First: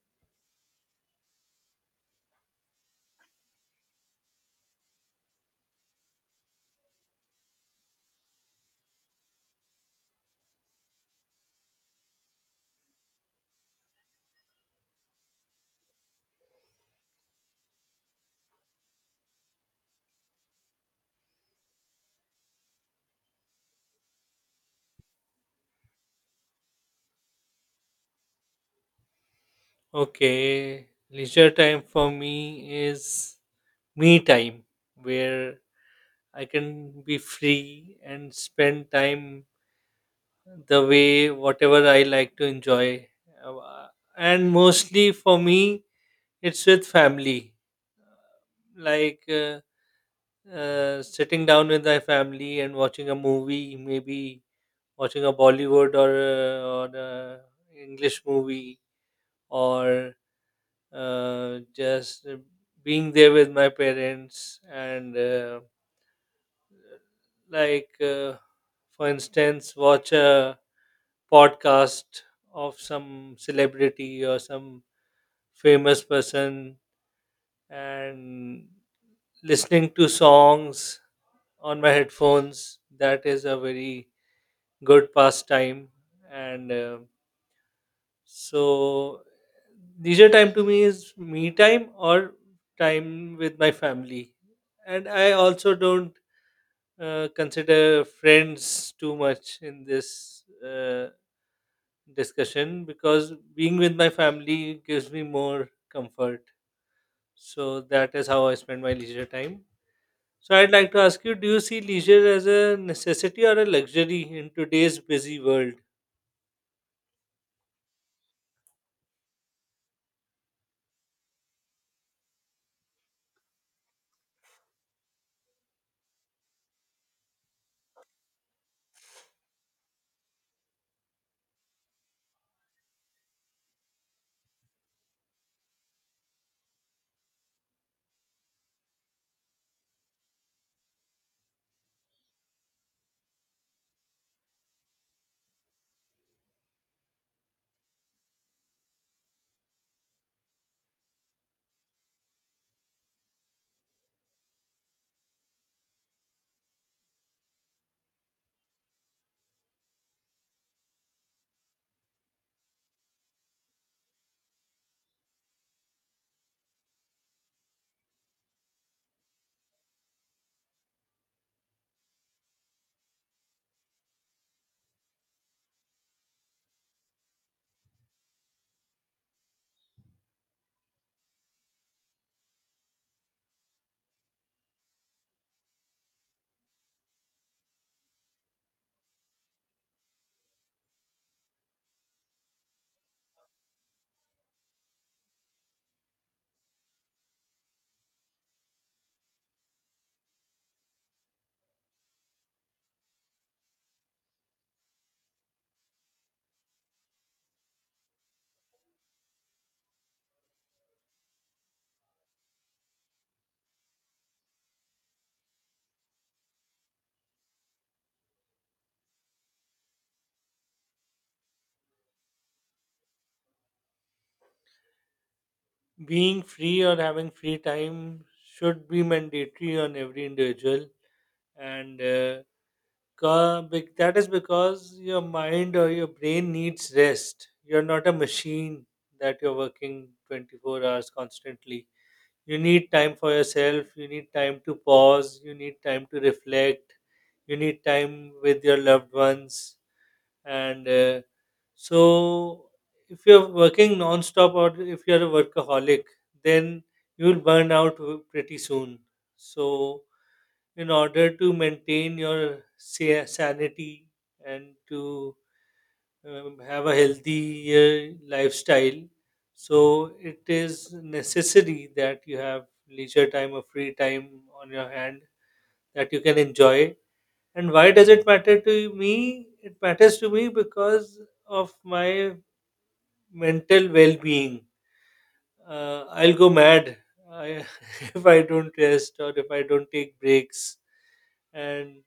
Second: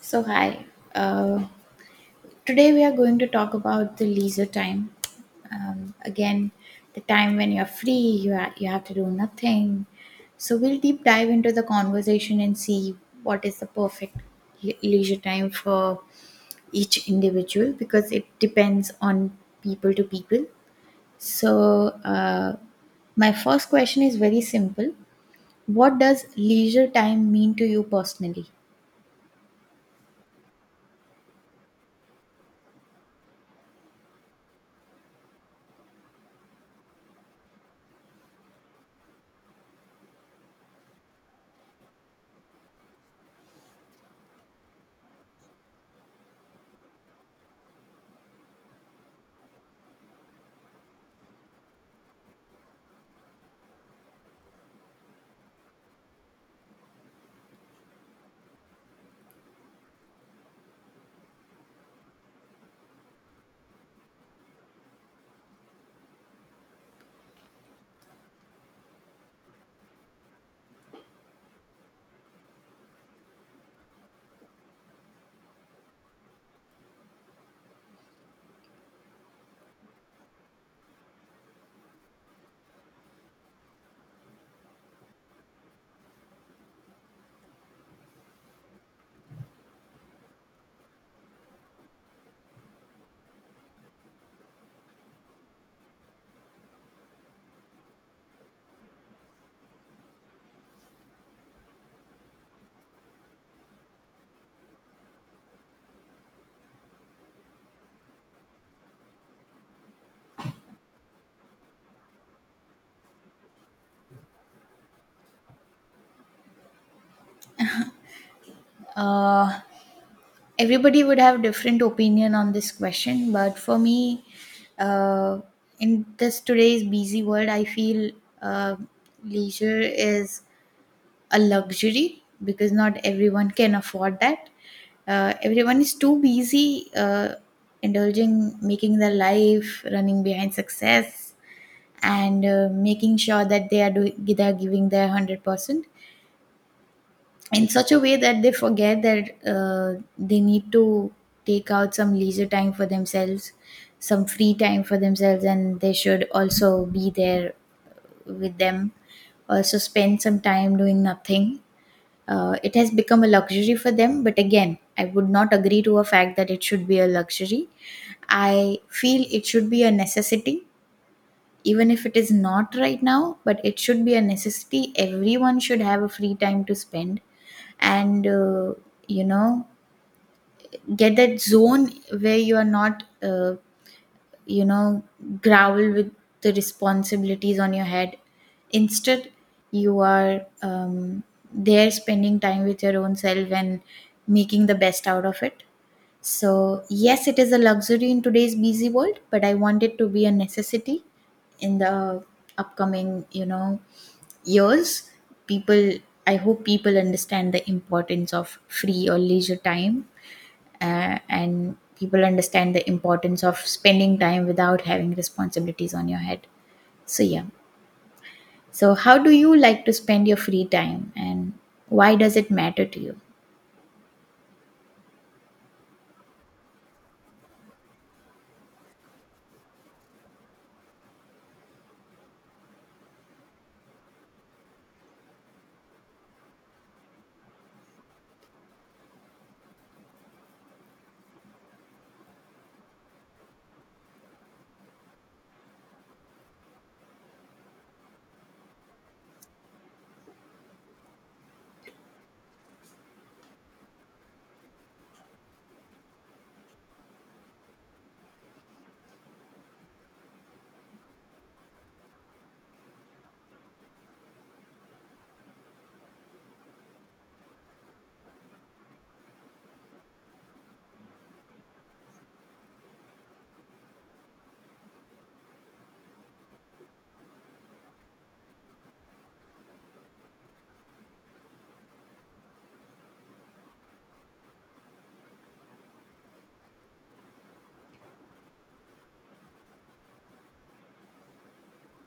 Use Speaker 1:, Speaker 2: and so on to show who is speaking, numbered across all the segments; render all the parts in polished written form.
Speaker 1: So, hi. Uh, Today we are going to talk about the leisure time. Again, the time when you're free, you have to do nothing. So, we'll deep dive into the conversation and see what is the perfect leisure time for each individual because it depends on people to people. So, my first question is very simple. What does leisure time mean to you personally?
Speaker 2: Okay, leisure time for me is me time, where I can be free and spend time the way whatever I like to enjoy. Uh, And mostly for me, it's with family, like uh, sitting down with my family and watching a movie, maybe watching a Bollywood or a English movie or just being there with my parents and like uh, for instance watch a podcast of some celebrity or some famous person and listening to songs on my headphones. That is a very good pastime and so leisure time to me is me time or time with my family. And I also don't consider friends too much in this discussion because being with my family gives me more comfort. So that is how I spend my leisure time. So I'd like to ask you, do you see leisure as a necessity or a luxury in today's busy world?
Speaker 1: Uh, Everybody would have different opinion on this question, but for me, uh, in this today's busy world, I feel uh, leisure is a luxury because not everyone can afford that. Everyone is too busy, indulging, making their life, running behind success, and making sure that they are doing, they are giving their 100% in such a way that they forget that they need to take out some leisure time for themselves, some free time for themselves, and they should also be there with them. Also, spend some time doing nothing. It has become a luxury for them, but again, I would not agree to a fact that it should be a luxury. I feel it should be a necessity, even if it is not right now, but it should be a necessity. Everyone should have a free time to spend and you know, get that zone where you are not you know, growl with the responsibilities on your head, instead you are there spending time with your own self and making the best out of it. So yes, it is a luxury in today's busy world, but I want it to be a necessity in the upcoming, you know, years. People, I hope people understand the importance of free or leisure time and people understand the importance of spending time without having responsibilities on your head. So yeah. So how do you like to spend your free time, and why does it matter to you?
Speaker 2: Being free or having free time should be mandatory on every individual, and that is because your mind or your brain needs rest. You're not a machine that you're working 24 hours constantly. You need time for yourself, you need time to pause, you need time to reflect, you need time with your loved ones and so if you're working non-stop or if you're a workaholic, then you'll burn out pretty soon. So in order to maintain your sanity and to have a healthy lifestyle, so it is necessary that you have leisure time or free time on your hand that you can enjoy. And why does it matter to me? It matters to me because of my mental well-being. I'll go mad I, if I don't rest or if I don't take breaks, and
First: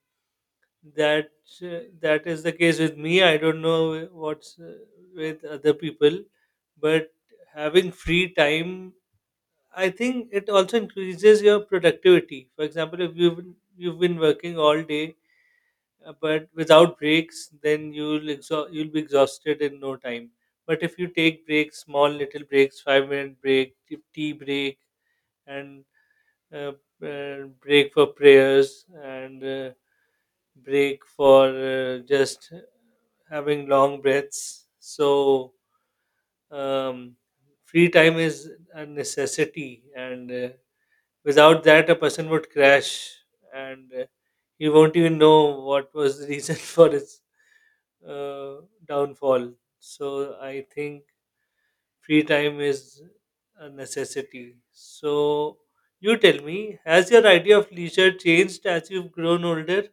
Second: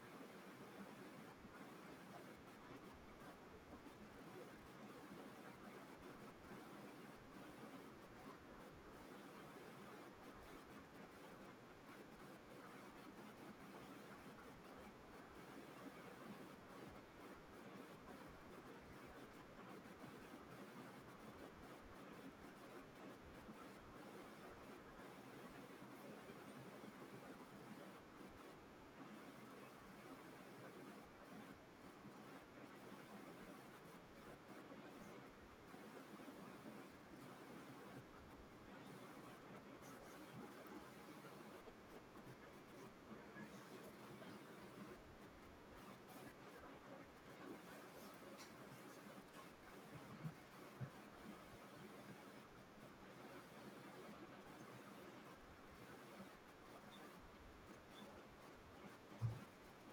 Speaker 2: that uh, that is the case with me. I don't know what's with other people, but having free time, I think it also increases your productivity. For example, if you've been working all day, but without breaks, then you'll you'll be exhausted in no time. But if you take breaks, small little breaks, 5-minute break, tea break and uh, break for prayers and break for just having long breaths, so um, free time is a necessity, and without that a person would crash, and he won't even know what was the reason for his uh, downfall. So I think free time is a necessity. So you tell me, has your idea of leisure changed as you've grown older?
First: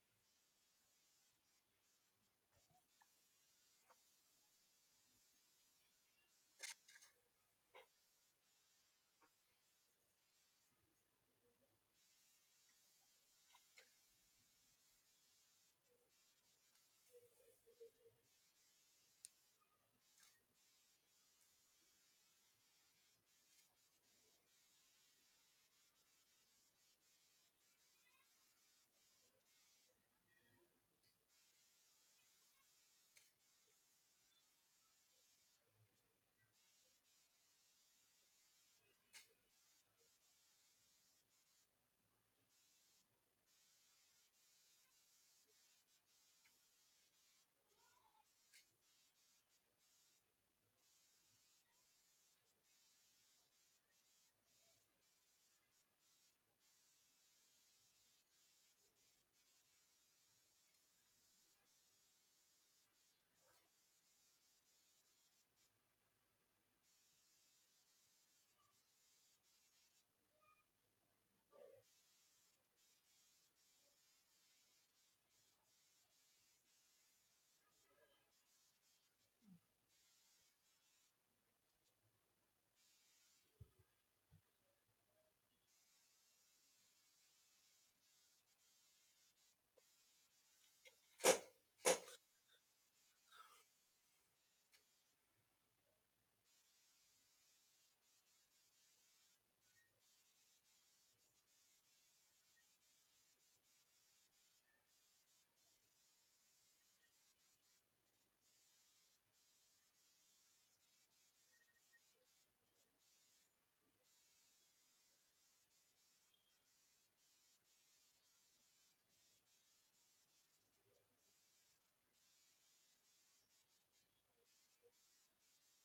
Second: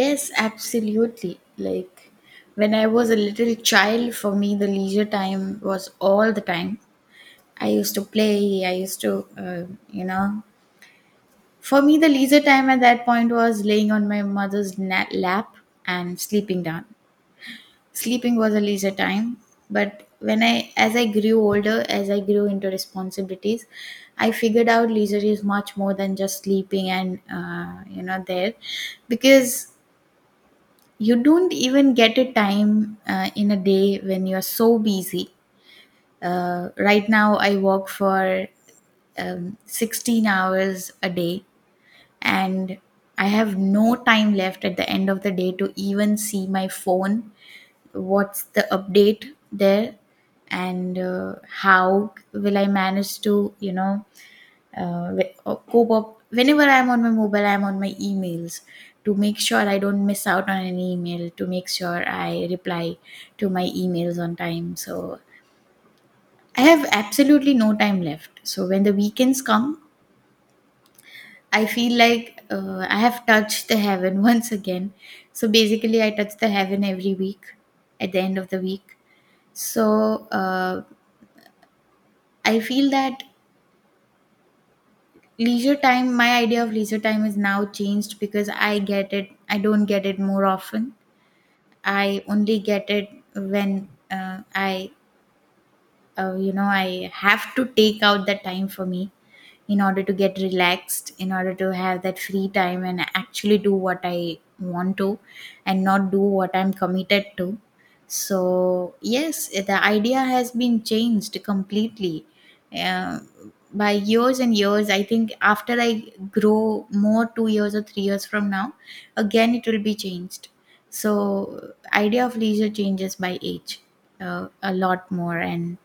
Speaker 1: Yes, absolutely. Like, when I was a little child, for me the leisure time was all the time. I used to play. I used to, you know, for me, the leisure time at that point was laying on my mother's lap and sleeping down. Sleeping was a leisure time, but when I, as I grew older, as I grew into responsibilities, I figured out leisure is much more than just sleeping and you know there, because you don't even get a time in a day when you are so busy. Right now, I work for 16 hours a day, and I have no time left at the end of the day to even see my phone. What's the update there, and how will I manage to, you know, cope up? Whenever I'm on my mobile, I'm on my emails to make sure I don't miss out on an email, to make sure I reply to my emails on time. So I have absolutely no time left. So when the weekends come, I feel like I have touched the heaven once again. So basically, I touch the heaven every week at the end of the week. So, I feel that leisure time, my idea of leisure time is now changed because I get it, I don't get it more often. I only get it when I you know, I have to take out that time for me in order to get relaxed, in order to have that free time and actually do what I want to and not do what I'm committed to. So yes, the idea has been changed completely. uh, by years and years, I think after I grow more 2 years or 3 years from now, again it will be changed. So idea of leisure changes by age a lot more, and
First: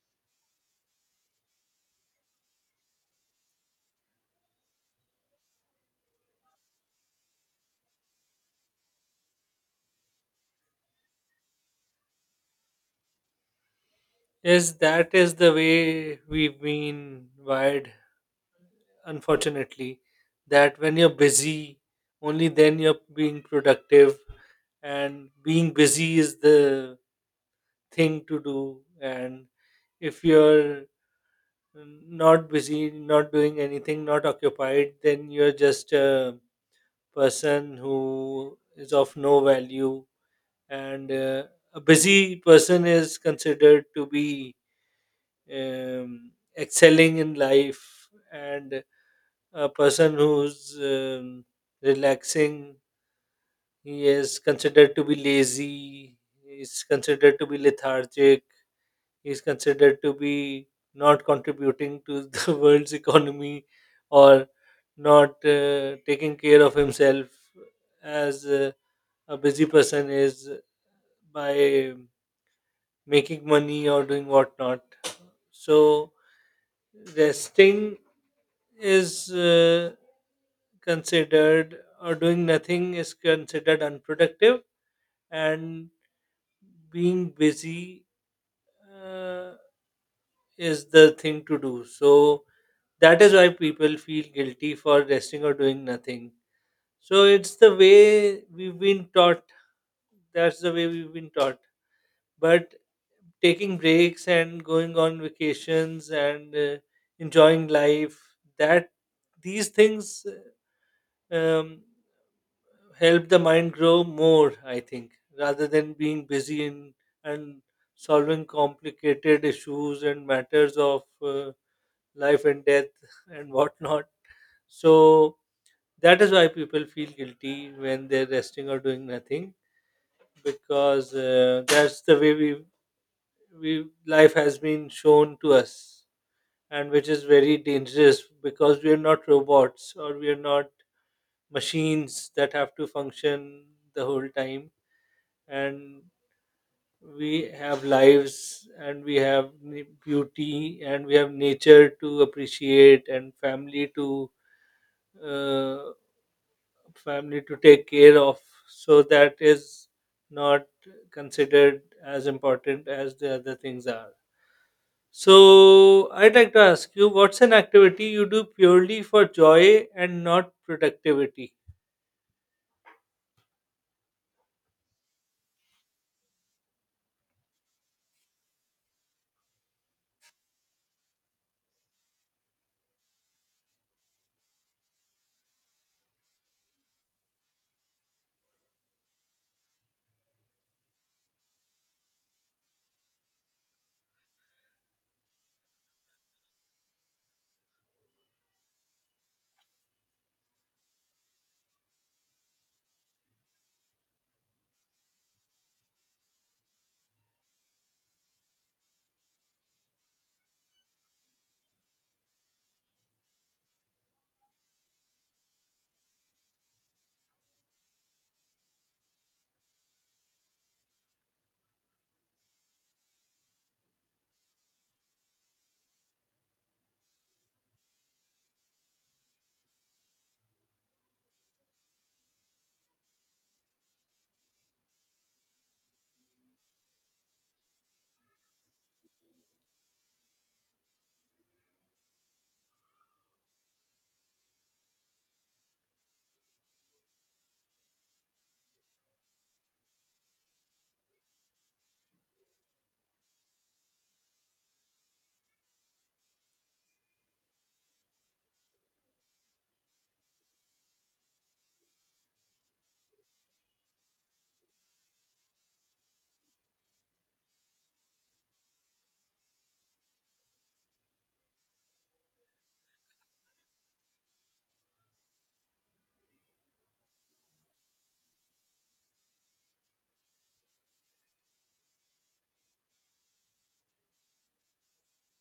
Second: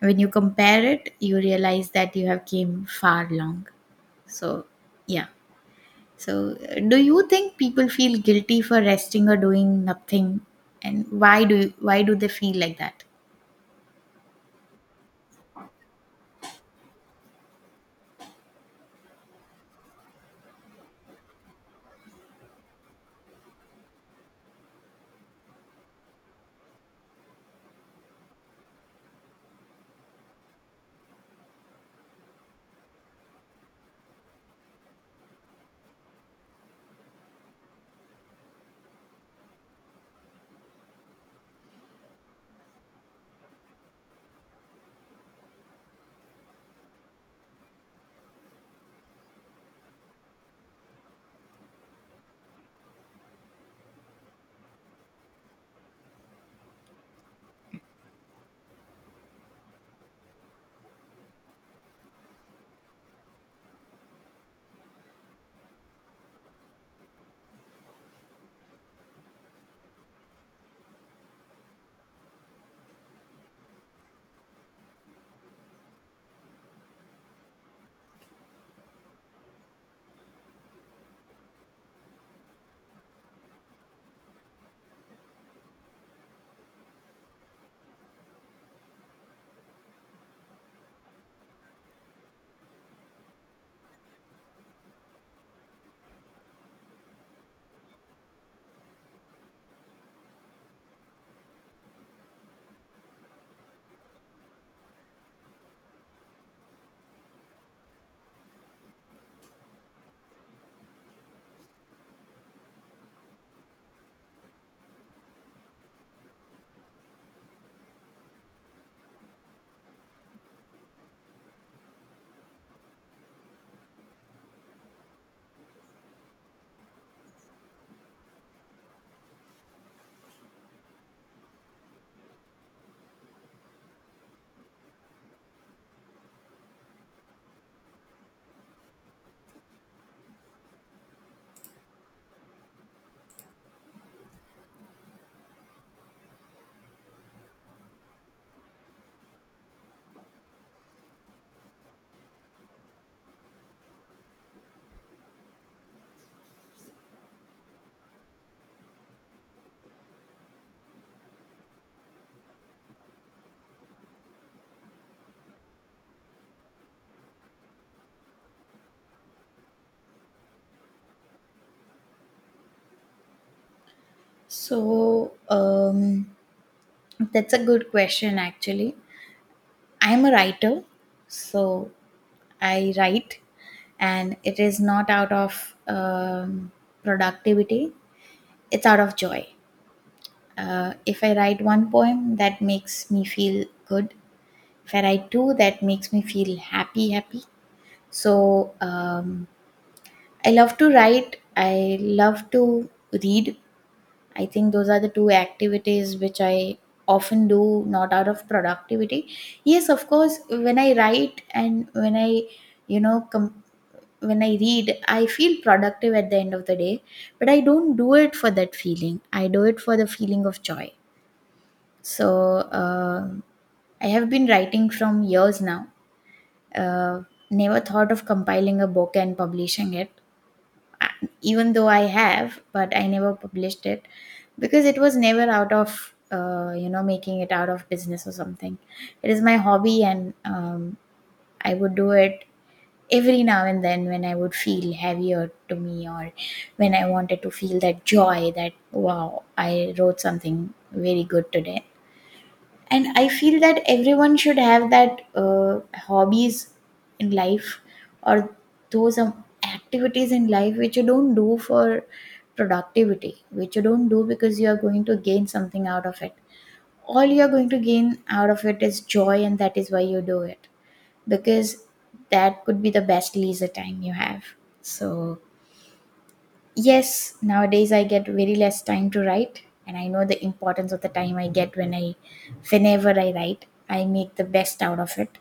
Speaker 1: when you compare it, you realize that you have came far long. So yeah. So, do you think people feel guilty for resting or doing nothing, and why do they feel like that?
Speaker 2: Yes, that is the way we've been wired, unfortunately, that when you're busy, only then you're being productive. And being busy is the thing to do, and if you're not busy, not doing anything, not occupied, then you're just a person who is of no value. And a busy person is considered to be um, excelling in life, and a person who's relaxing, he is considered to be lazy, he is considered to be lethargic, is considered to be not contributing to the world's economy, or not taking care of himself as a busy person is, by making money or doing whatnot. So resting is considered, or doing nothing is considered unproductive, and being busy uh, is the thing to do. So that is why people feel guilty for resting or doing nothing. So it's the way we've been taught. That's the way we've been taught. But taking breaks and going on vacations and enjoying life, that these things um, help the mind grow more, I think, rather than being busy in, and solving complicated issues and matters of life and death and whatnot. So that is why people feel guilty when they're resting or doing nothing, because that's the way we life has been shown to us, and which is very dangerous because we are not robots or we are not machines that have to function the whole time. And we have lives, and we have beauty, and we have nature to appreciate, and family to uh, family to take care of. So that is not considered as important as the other things are. So I'd like to ask you, what's an activity you do purely for joy and not productivity?
Speaker 1: So that's a good question actually. I'm a writer. So I write, and it is not out of productivity, it's out of joy. If I write one poem that makes me feel good, where I do that makes me feel happy. So I love to write. I love to read. I think those are the two activities which I often do, not out of productivity. Yes, of course, when I write and when I, you know, com- when I read, I feel productive at the end of the day, but I don't do it for that feeling. I do it for the feeling of joy. So I have been writing from years now. uh, Never thought of compiling a book and publishing it, uh, even though I have, but I never published it because it was never out of, you know, making it out of business or something. It is my hobby, and I would do it every now and then when I would feel heavier to me or when I wanted to feel that joy that, wow, I wrote something very good today. And I feel that everyone should have that hobbies in life, or those activities in life which you don't do for productivity, which you don't do because you are going to gain something out of it. All you are going to gain out of it is joy, and that is why you do it, because that could be the best leisure time you have. So yes, nowadays I get very less time to write, and I know the importance of the time I get when I, whenever I write, I make the best out of it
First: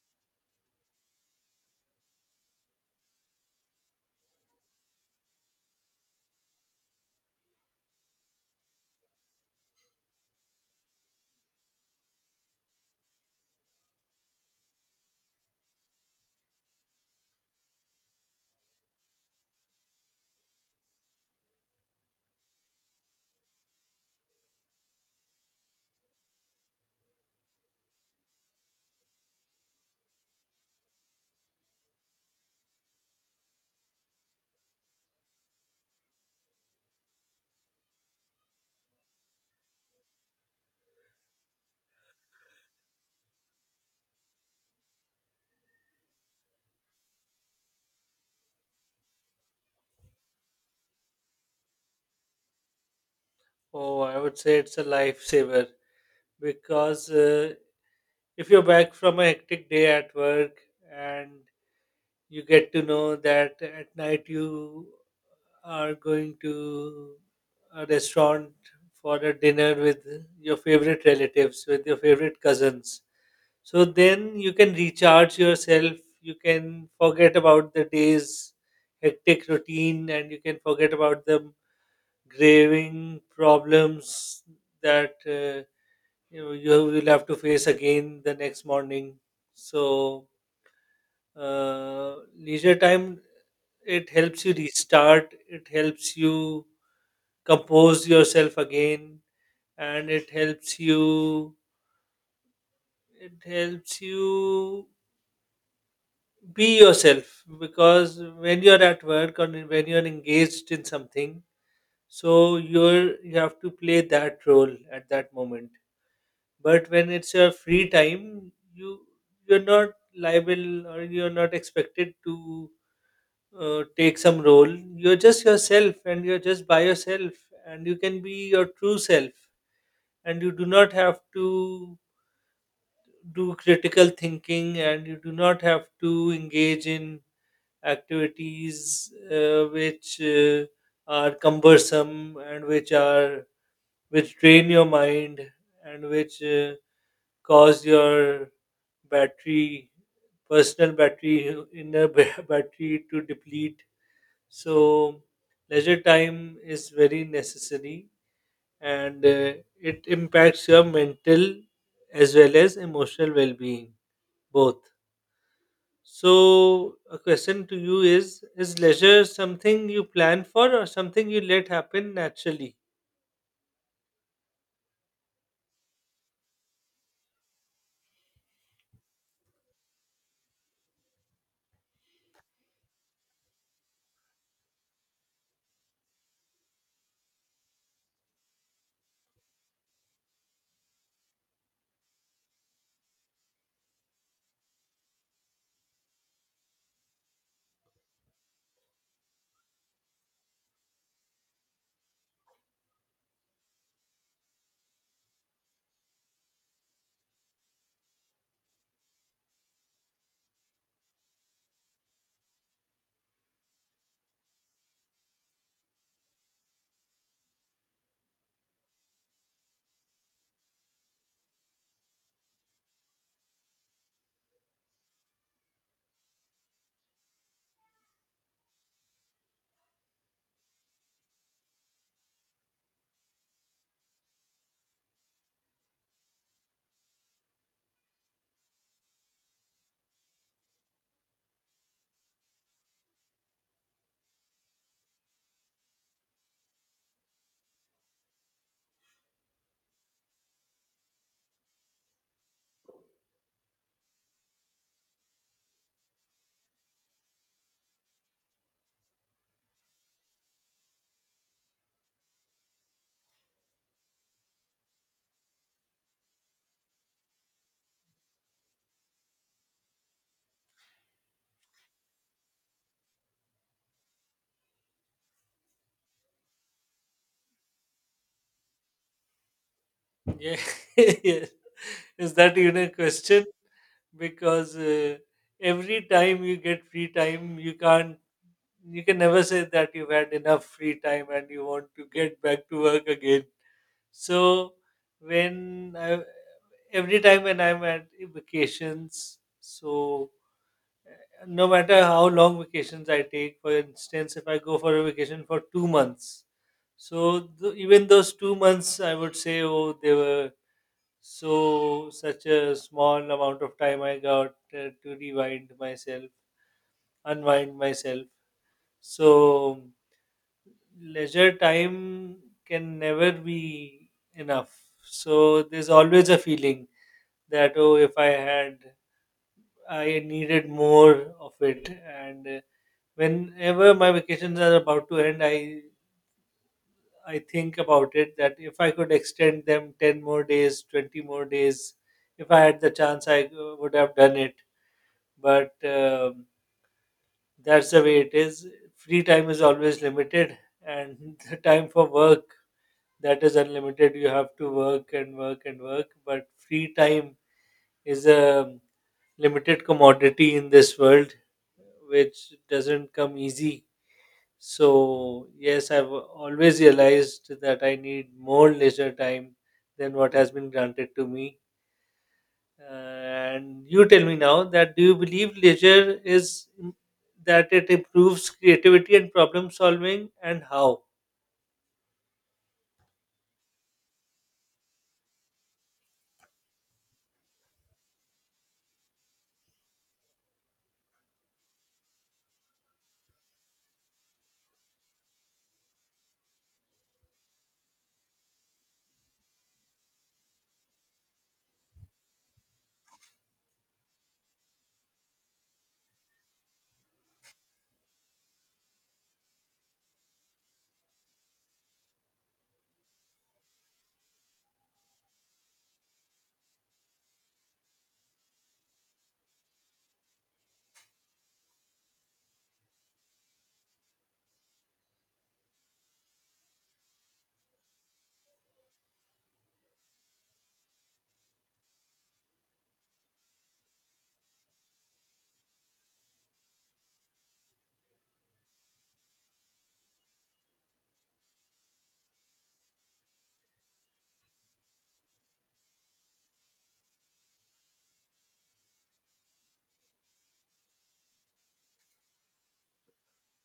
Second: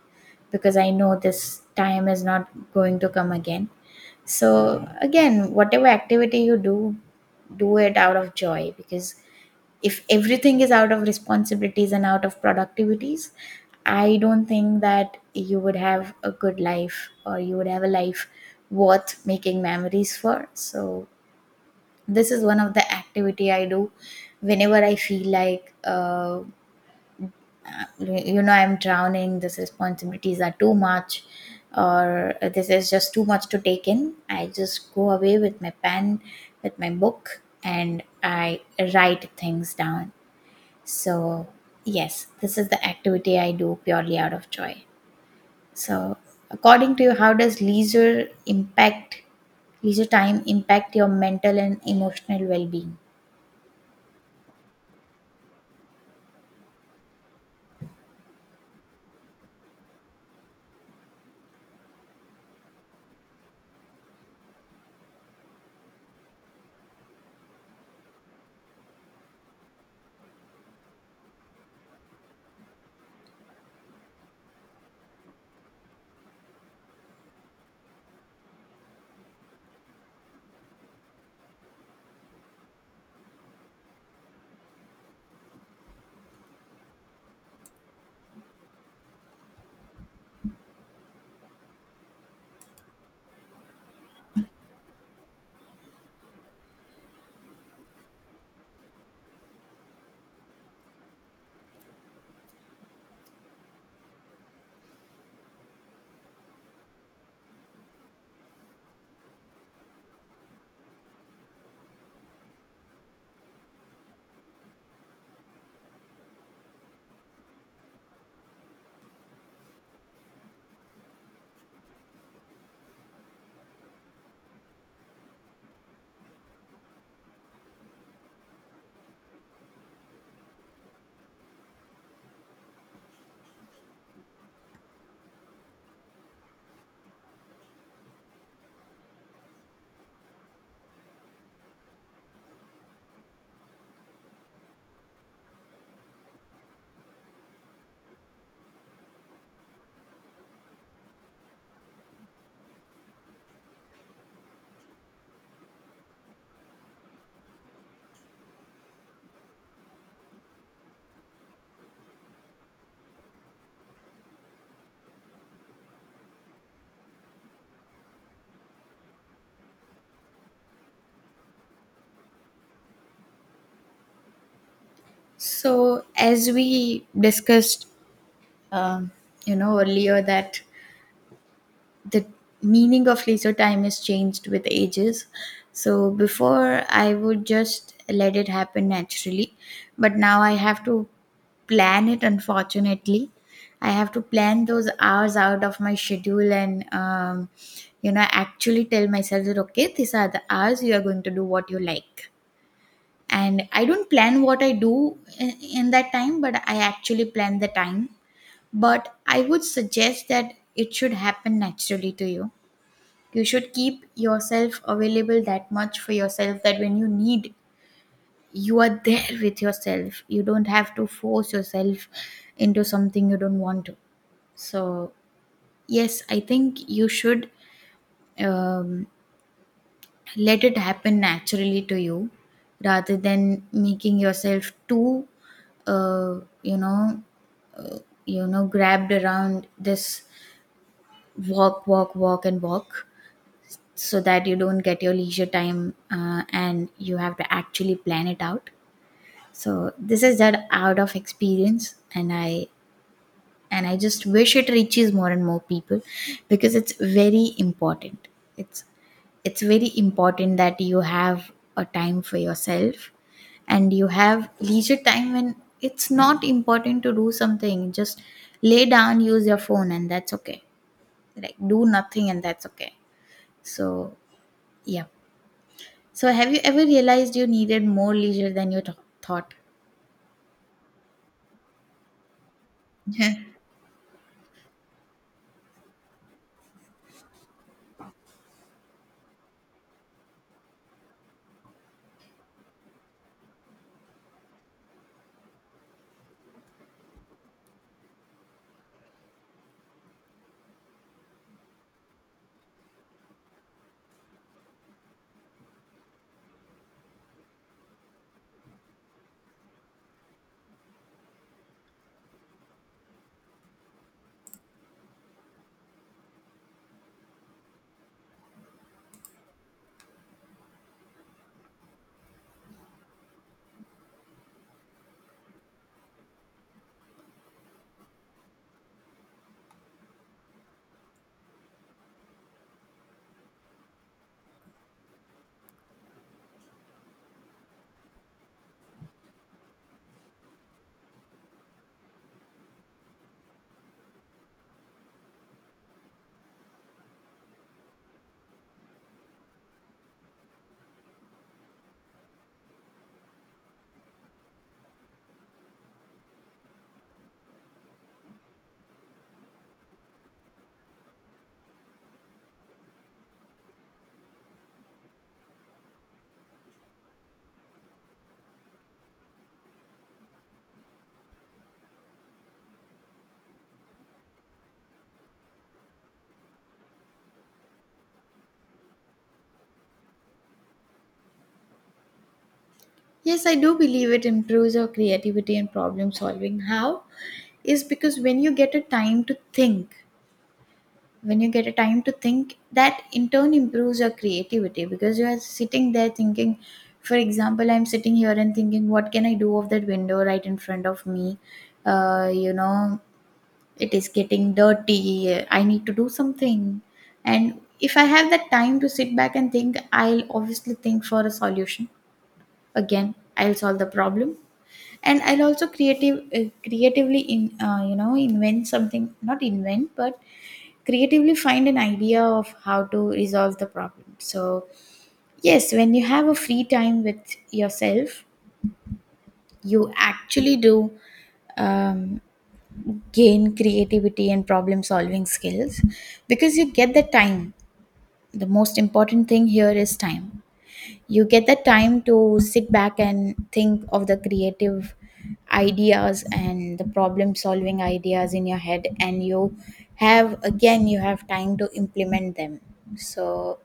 Speaker 1: because I know this time is not going to come again. So, again, whatever activity you do, do it out of joy, because if everything is out of responsibilities and out of productivities, I don't think that you would have a good life or you would have a life worth making memories for. So, this is one of the activity I do whenever I feel like you know, I'm drowning, these responsibilities are too much, or this is just too much to take in. I just go away with my pen, with my book, and I write things down. So yes, this is the activity I do purely out of joy. So according to you, how does leisure time impact your mental and emotional well-being?
Speaker 2: Oh, I would say it's a lifesaver because if you're back from a hectic day at work, and you get to know that at night you are going to a restaurant for a dinner with your favorite relatives, with your favorite cousins. So then you can recharge yourself, you can forget about the day's hectic routine, and you can forget about the graving problems that you know you will have to face again the next morning. So leisure time, it helps you restart. It helps you compose yourself again, and it helps you, it helps you be yourself. Because when you're at work or when you're engaged in something, so you have to play that role at that moment. But when it's your free time, you, you're not liable, or you're not expected to take some role. You're just yourself, and you're just by yourself, and you can be your true self. And you do not have to do critical thinking, and you do not have to engage in activities which are cumbersome, and which are, which drain your mind, and which cause your battery, personal battery, battery to deplete. So leisure time is very necessary, and it impacts your mental as well as emotional well-being, both. So a question to you is leisure something you plan for or something you let happen naturally?
Speaker 1: So, as we discussed, um, you know, earlier that the meaning of leisure time is changed with ages. So, before I would just let it happen naturally, but now I have to plan it, unfortunately. I have to plan those hours out of my schedule, and you know, actually tell myself that, okay, these are the hours you are going to do what you like, and I don't plan what I do in that time, but I actually plan the time. But I would suggest that it should happen naturally to you. You should keep yourself available that much for yourself that when you need, you are there with yourself. You don't have to force yourself into something you don't want to. So yes, I think you should um, let it happen naturally to you rather than making yourself too uh, you know, uh, you know, grabbed around this, walk, and walk, so that you don't get your leisure time, and you have to actually plan it out. So this is that out of experience, and I just wish it reaches more and more people, because it's very important. it's it's very important that you have a time for yourself and you have leisure time when it's not important to do something. Just lay down, use your phone, and that's okay. Like, do nothing, and that's okay. So yeah. So have you ever realized you needed more leisure than you thought?
Speaker 2: Yeah. Yes. Is that even a question? Because every time you get free time, you can't, you can never say that you've had enough free time and you want to get back to work again. So, when I, every time when I'm at vacations, so no matter how long vacations I take, for instance, if I go for a vacation for 2 months, so even those 2 months, I would say, oh, they were so such a small amount of time I got to rewind myself, unwind myself. So leisure time can never be enough. So there's always a feeling that, oh, if I had, I needed more of it, and whenever my vacations are about to end, I think about it that if I could extend them 10 more days, 20 more days, if I had the chance, I would have done it. But that's the way it is. Free time is always limited, and the time for work, that is unlimited. You have to work and work and work, but free time is a limited commodity in this world which doesn't come easy. So, yes, I've always realized that I need more leisure time than what has been granted to me. And you tell me now that, do you believe leisure is, that it improves creativity and problem solving, and how?
Speaker 1: Yes, I do believe it improves your creativity and problem solving. How is because when you get a time to think, when you get a time to think, that in turn improves your creativity, because you are sitting there thinking. For example, I'm sitting here and thinking what can I do of that window right in front of me. You know, it is getting dirty, I need to do something. And if I have that time to sit back and think, I'll obviously think for a solution. Again, I'll solve the problem, and I'll also creative creatively in, you know, invent something, not invent, but creatively find an idea of how to resolve the problem. So yes, when you have a free time with yourself, you actually do um, gain creativity and problem solving skills, because you get the time. The most important thing here is time. You get the time to sit back and think of the creative ideas and the problem solving ideas in your head, and you have, again, you have time to implement them. So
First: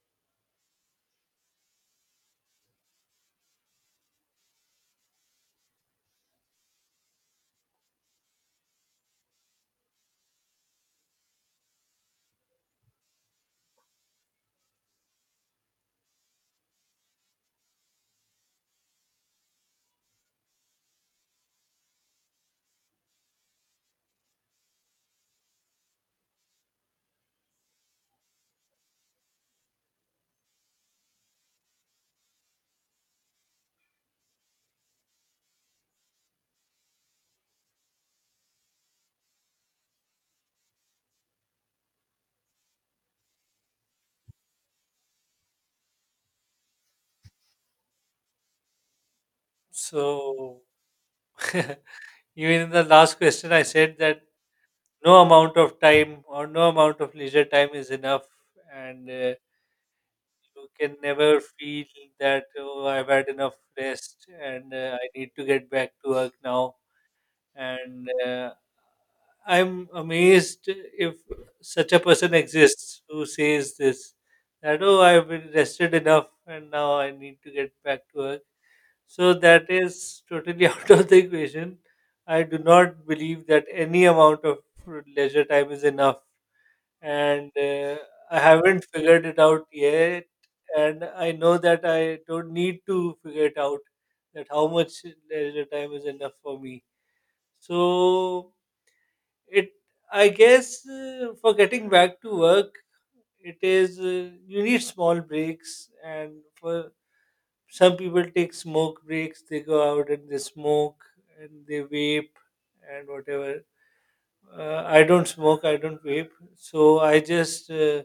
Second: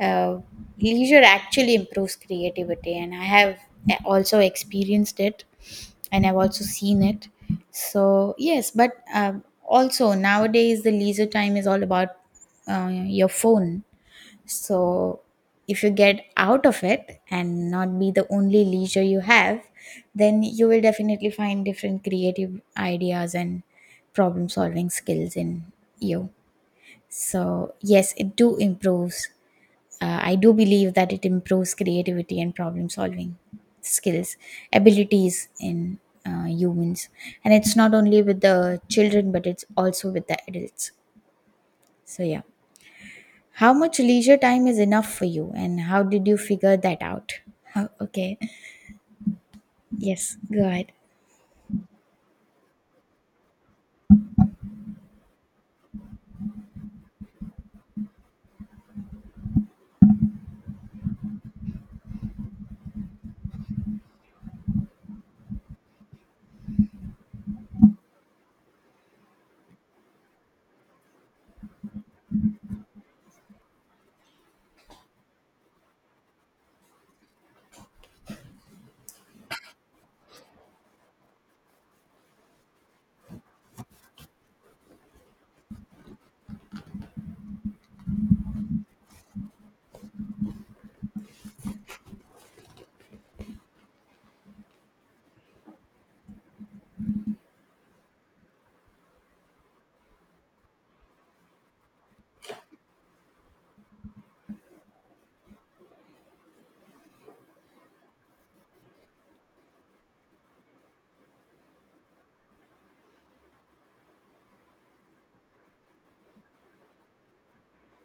Speaker 1: uh, leisure actually improves creativity, and I have also experienced it, and I've also seen it. So yes, but also nowadays the leisure time is all about uh, your phone. So if you get out of it and not be the only leisure you have, then you will definitely find different creative ideas and problem solving skills in you. So yes, it do improves. I do believe that it improves creativity and problem solving skills, abilities in humans. And it's not only with the children, but it's also with the adults. So, yeah. How much leisure time is enough for you, and how did you figure that out? Oh, okay. Yes,
Speaker 2: So,
Speaker 1: go ahead.
Speaker 2: even in the last question, I said that no amount of time or no amount of leisure time is enough, and you can never feel that, oh, I've had enough rest and I need to get back to work now. And I'm amazed if such a person exists who says this, that, oh, I've been rested enough and now I need to get back to work. So that is totally out of the equation. I do not believe that any amount of leisure time is enough, and I haven't figured it out yet. And I know that I don't need to figure it out, that how much leisure time is enough for me. So it, I guess, for getting back to work, it is you need small breaks, and for some people take smoke breaks. They go out and they smoke, and they vape, and whatever. I don't smoke, I don't vape. So I just.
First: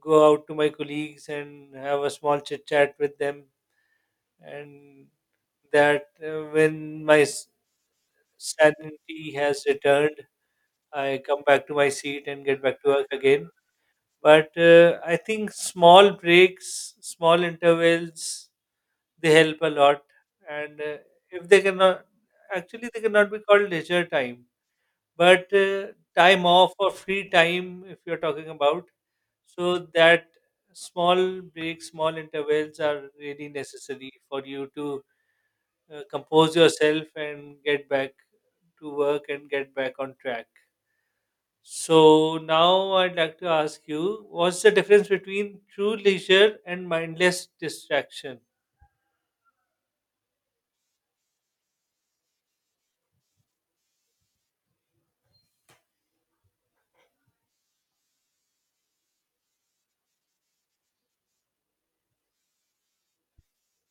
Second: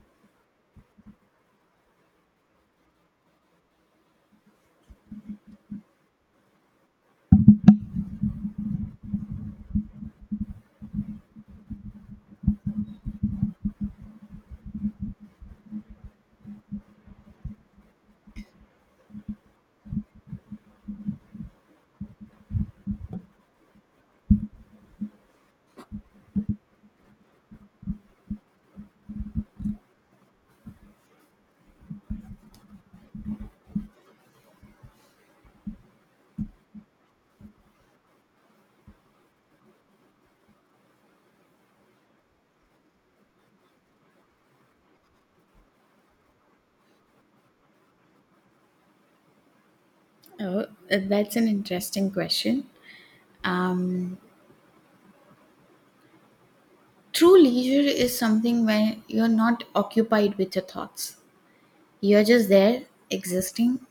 Speaker 2: Go out to my colleagues and have a small chit chat with them, and that when my sanity has returned, I come back to my seat and get back to work again. But I think small breaks, small intervals, they help a lot. And if they cannot, actually they cannot be called leisure time, but time off or free time, if you're talking about, so that small breaks, small intervals are really necessary for you to compose yourself and get back to work and get back on track. So now I'd like to ask you, what's the difference between true leisure and mindless distraction?
Speaker 1: Oh, that's an interesting question. Um, True leisure is something where you're not occupied with your thoughts. You're just there, existing,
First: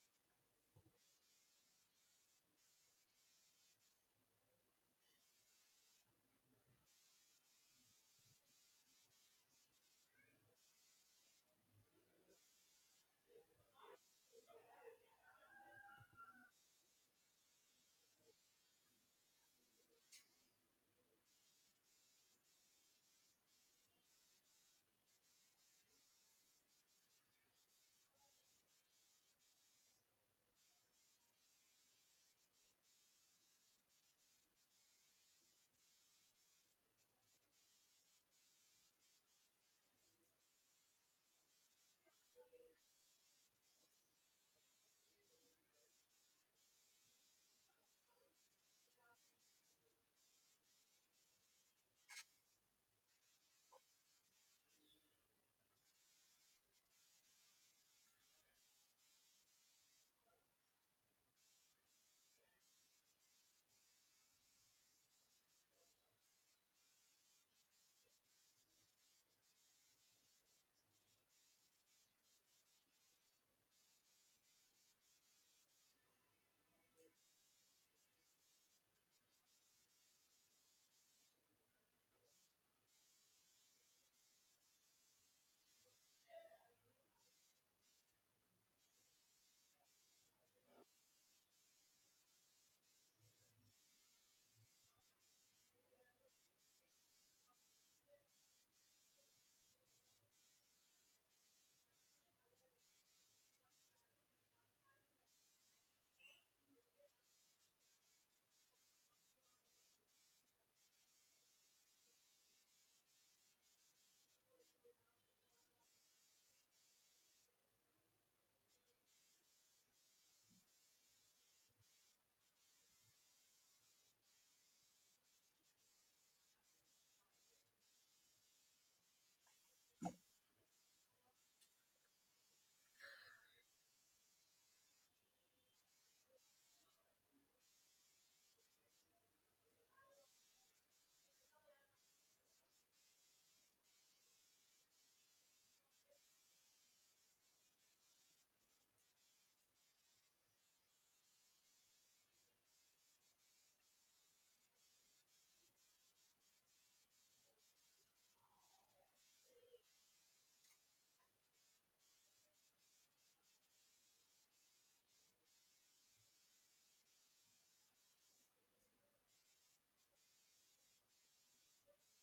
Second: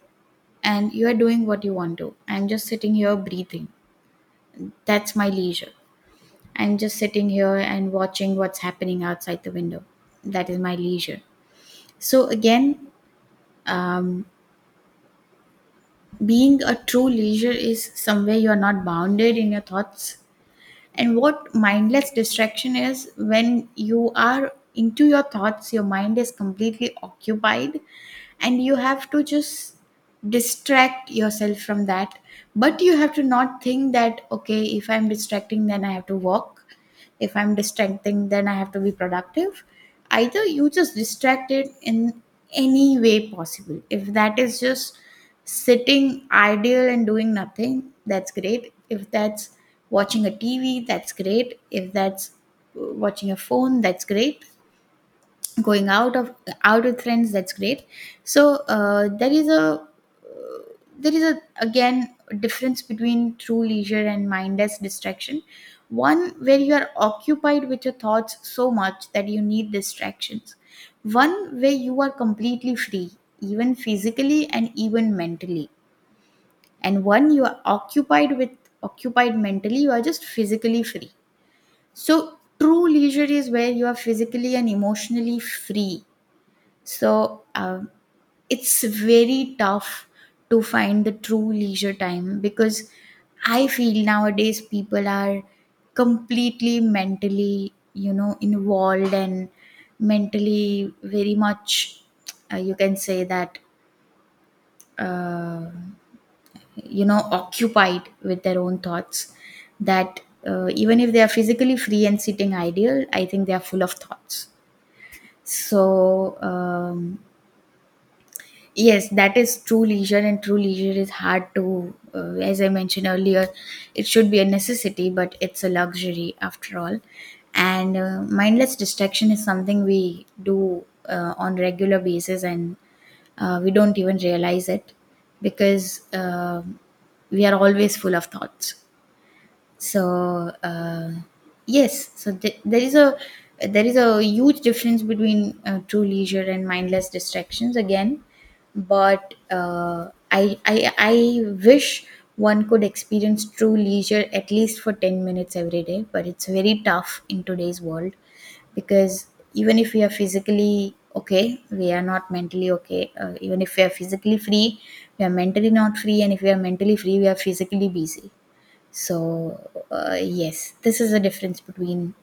Speaker 1: and you are doing what you want to. I'm just sitting here breathing. That's my leisure. I'm just sitting here and watching what's happening outside the window. That is my leisure. So, again, um, being a true leisure is somewhere you're not bounded in your thoughts. And what mindless distraction is, when you are into your thoughts, your mind is completely occupied, and you have to just distract yourself from that. But you have to not think that, okay, if I'm distracting, then I have to work. If I'm distracting, then I have to be productive. Either you just distract it in any way possible. If that is just sitting idle and doing nothing, that's great. If that's watching a TV, that's great. If that's watching a phone, that's great. Going out of, out with friends, that's great. So there is a again difference between true leisure and mindless distraction. One where you are occupied with your thoughts so much that you need distractions, one where you are completely free, even physically and even mentally, and one you are occupied with, occupied mentally, you are just physically free. So true leisure is where you are physically and emotionally free. So it's very tough to find the true leisure time, because I feel nowadays people are completely mentally, you know, involved, and mentally very much, you can say that, uh, you know, occupied with their own thoughts, that even if they are physically free and sitting ideal, I think they are full of thoughts. So yes, that is true leisure. And true leisure is hard to, as I mentioned earlier, it should be a necessity, but it's a luxury after all. And mindless distraction is something we do on regular basis, and we don't even realize it, because um we are always full of thoughts. So yes, so there is a huge difference between true leisure and mindless distractions, again. But I wish one could experience true leisure at least for 10 minutes every day, but it's very tough in today's world, because even if we are physically okay, we are not mentally okay. Even if we are physically free, we are mentally not free, and if we are mentally free, we are physically busy. So, yes, this is the difference between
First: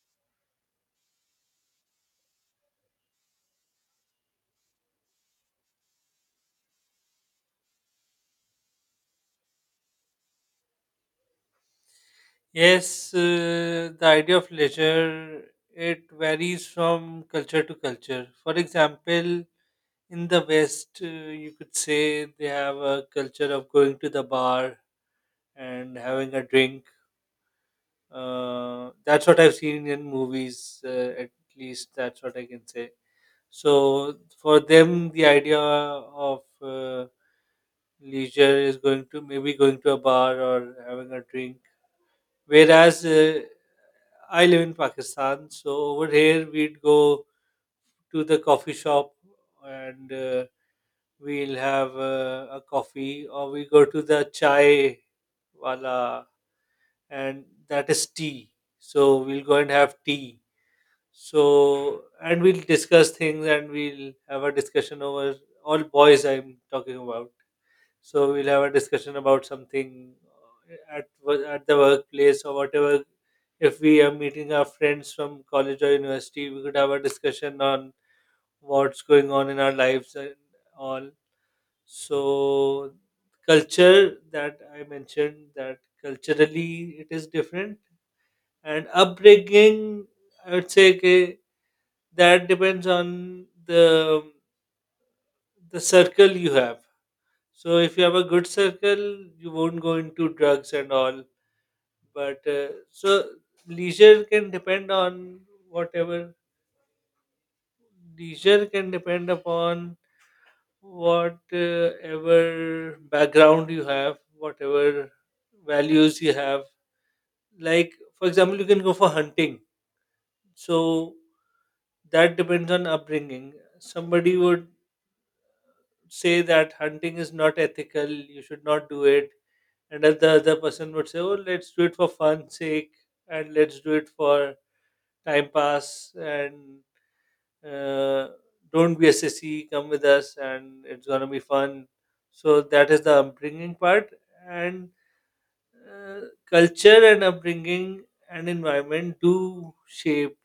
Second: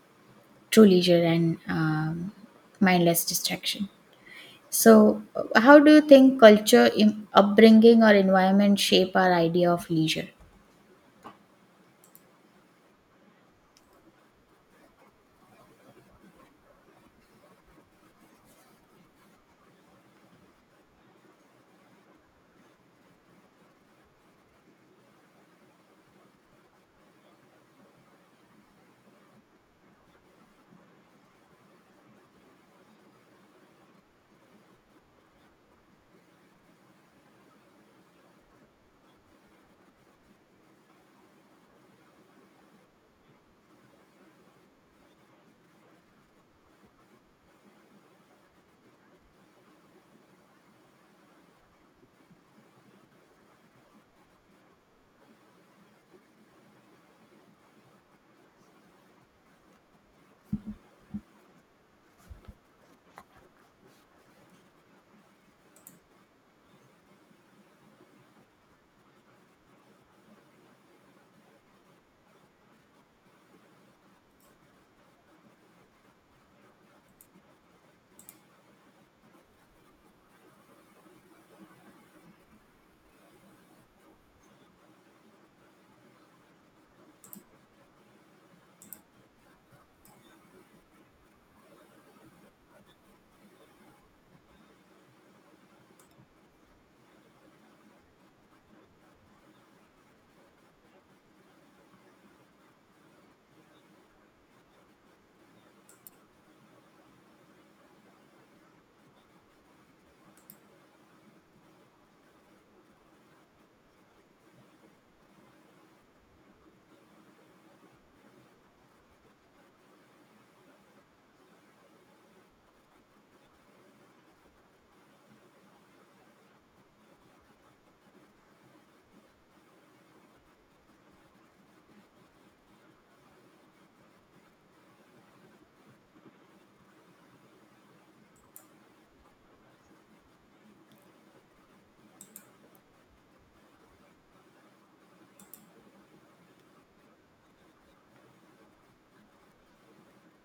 Speaker 1: true leisure and mindless distraction. So, how do you think culture, upbringing, or environment shape our idea of leisure?
Speaker 2: Yes, the idea of leisure, it varies from culture to culture. For example, in the West, you could say they have a culture of going to the bar and having a drink. That's what I've seen in movies, at least that's what I can say. So for them, the idea of leisure is going to, maybe going to a bar or having a drink. Whereas I live in Pakistan, so over here we'd go to the coffee shop and. We'll have a coffee, or we go to the chai wala, and that is tea, so we'll go and have tea. So, and we'll discuss things, and we'll have a discussion over, all boys I'm talking about, so we'll have a discussion about something at the workplace or whatever. If we are meeting our friends from college or university, we could have a discussion on what's going on in our lives and all. So culture, that I mentioned, that culturally it is different. And upbringing, I would say, okay, that depends on the circle you have. So if you have a good circle, you won't go into drugs and all. But so leisure can depend on whatever, leisure can depend upon whatever background you have, whatever values you have. Like, for example, you can go for hunting. So that depends on upbringing. Somebody would say that hunting is not ethical, you should not do it. And then the other person would say, oh, let's do it for fun's sake, and let's do it for time pass, and uh, don't be a sissy, come with us, and it's gonna be fun. So that is the upbringing part, and uh, culture and upbringing and environment do shape,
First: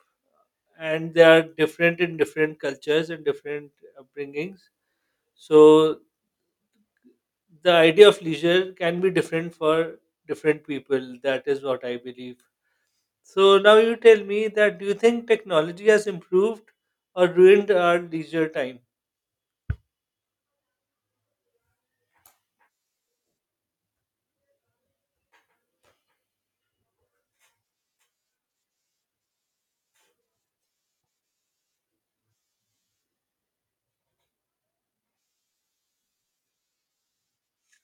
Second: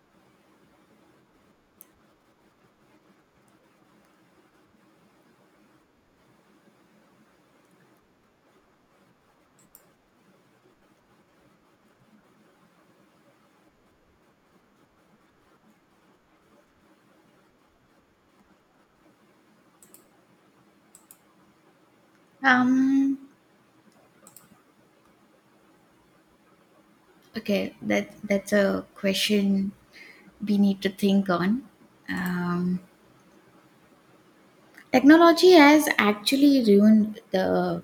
Speaker 2: and they are different in different cultures and different upbringings. So the idea of leisure can be different for different people. That is what I believe. So now you tell me that, do you think technology has improved or ruined our leisure time?
Speaker 1: Um. Okay, that that's a question we need to think on. Um, Technology has actually ruined the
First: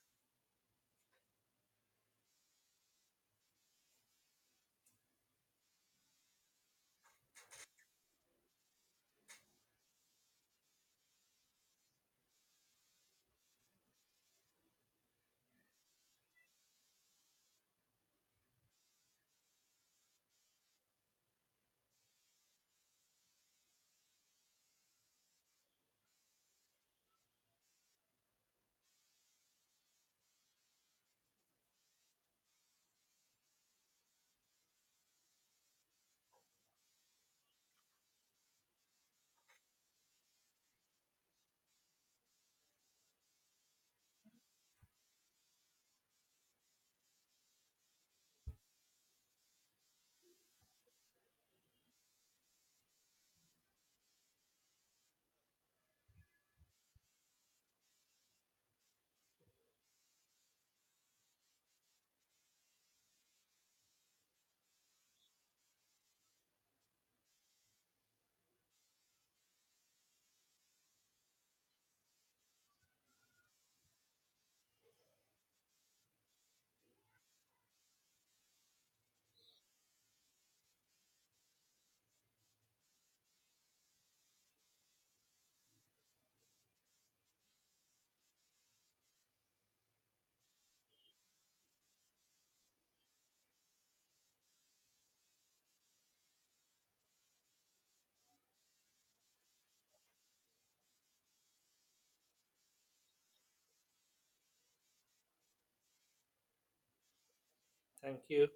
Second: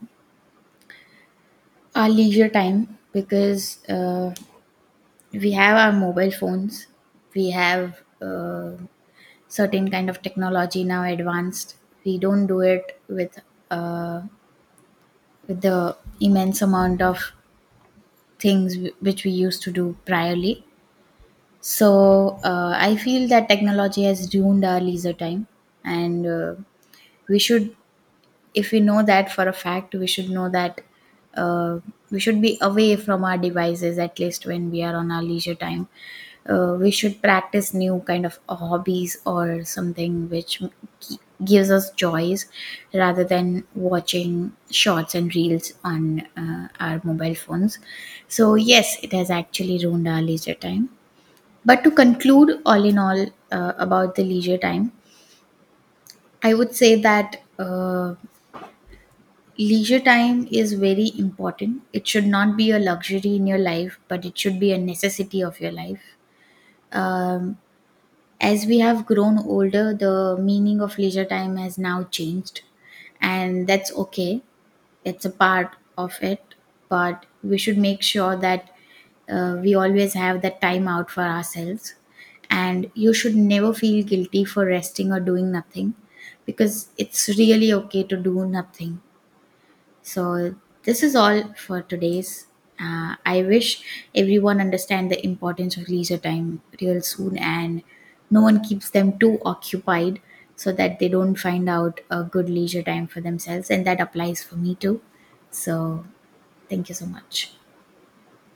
Speaker 1: our leisure time, because we have our mobile phones, we have certain kind of technology now advanced. We don't do it uh, with the immense amount of things which we used to do priorly. So I feel that technology has ruined our leisure time. And we should, if we know that for a fact, we should know that uh, we should be away from our devices at least when we are on our leisure time. We should practice new kind of hobbies or something which gi- gives us joys, rather than watching shorts and reels on our mobile phones. So yes, it has actually ruined our leisure time. But to conclude, all in all, about the leisure time, I would say that. Leisure time is very important. It should not be a luxury in your life, but it should be a necessity of your life. Um, as we have grown older, the meaning of leisure time has now changed, and that's okay. It's a part of it, but we should make sure that we always have that time out for ourselves. And you should never feel guilty for resting or doing nothing, because it's really okay to do nothing. So this is all for today's. I wish everyone understand the importance of leisure time real soon, and no one keeps them too occupied so that they don't find out a good leisure time for themselves, and that applies for me too. So thank you so much.
Speaker 2: Thank you.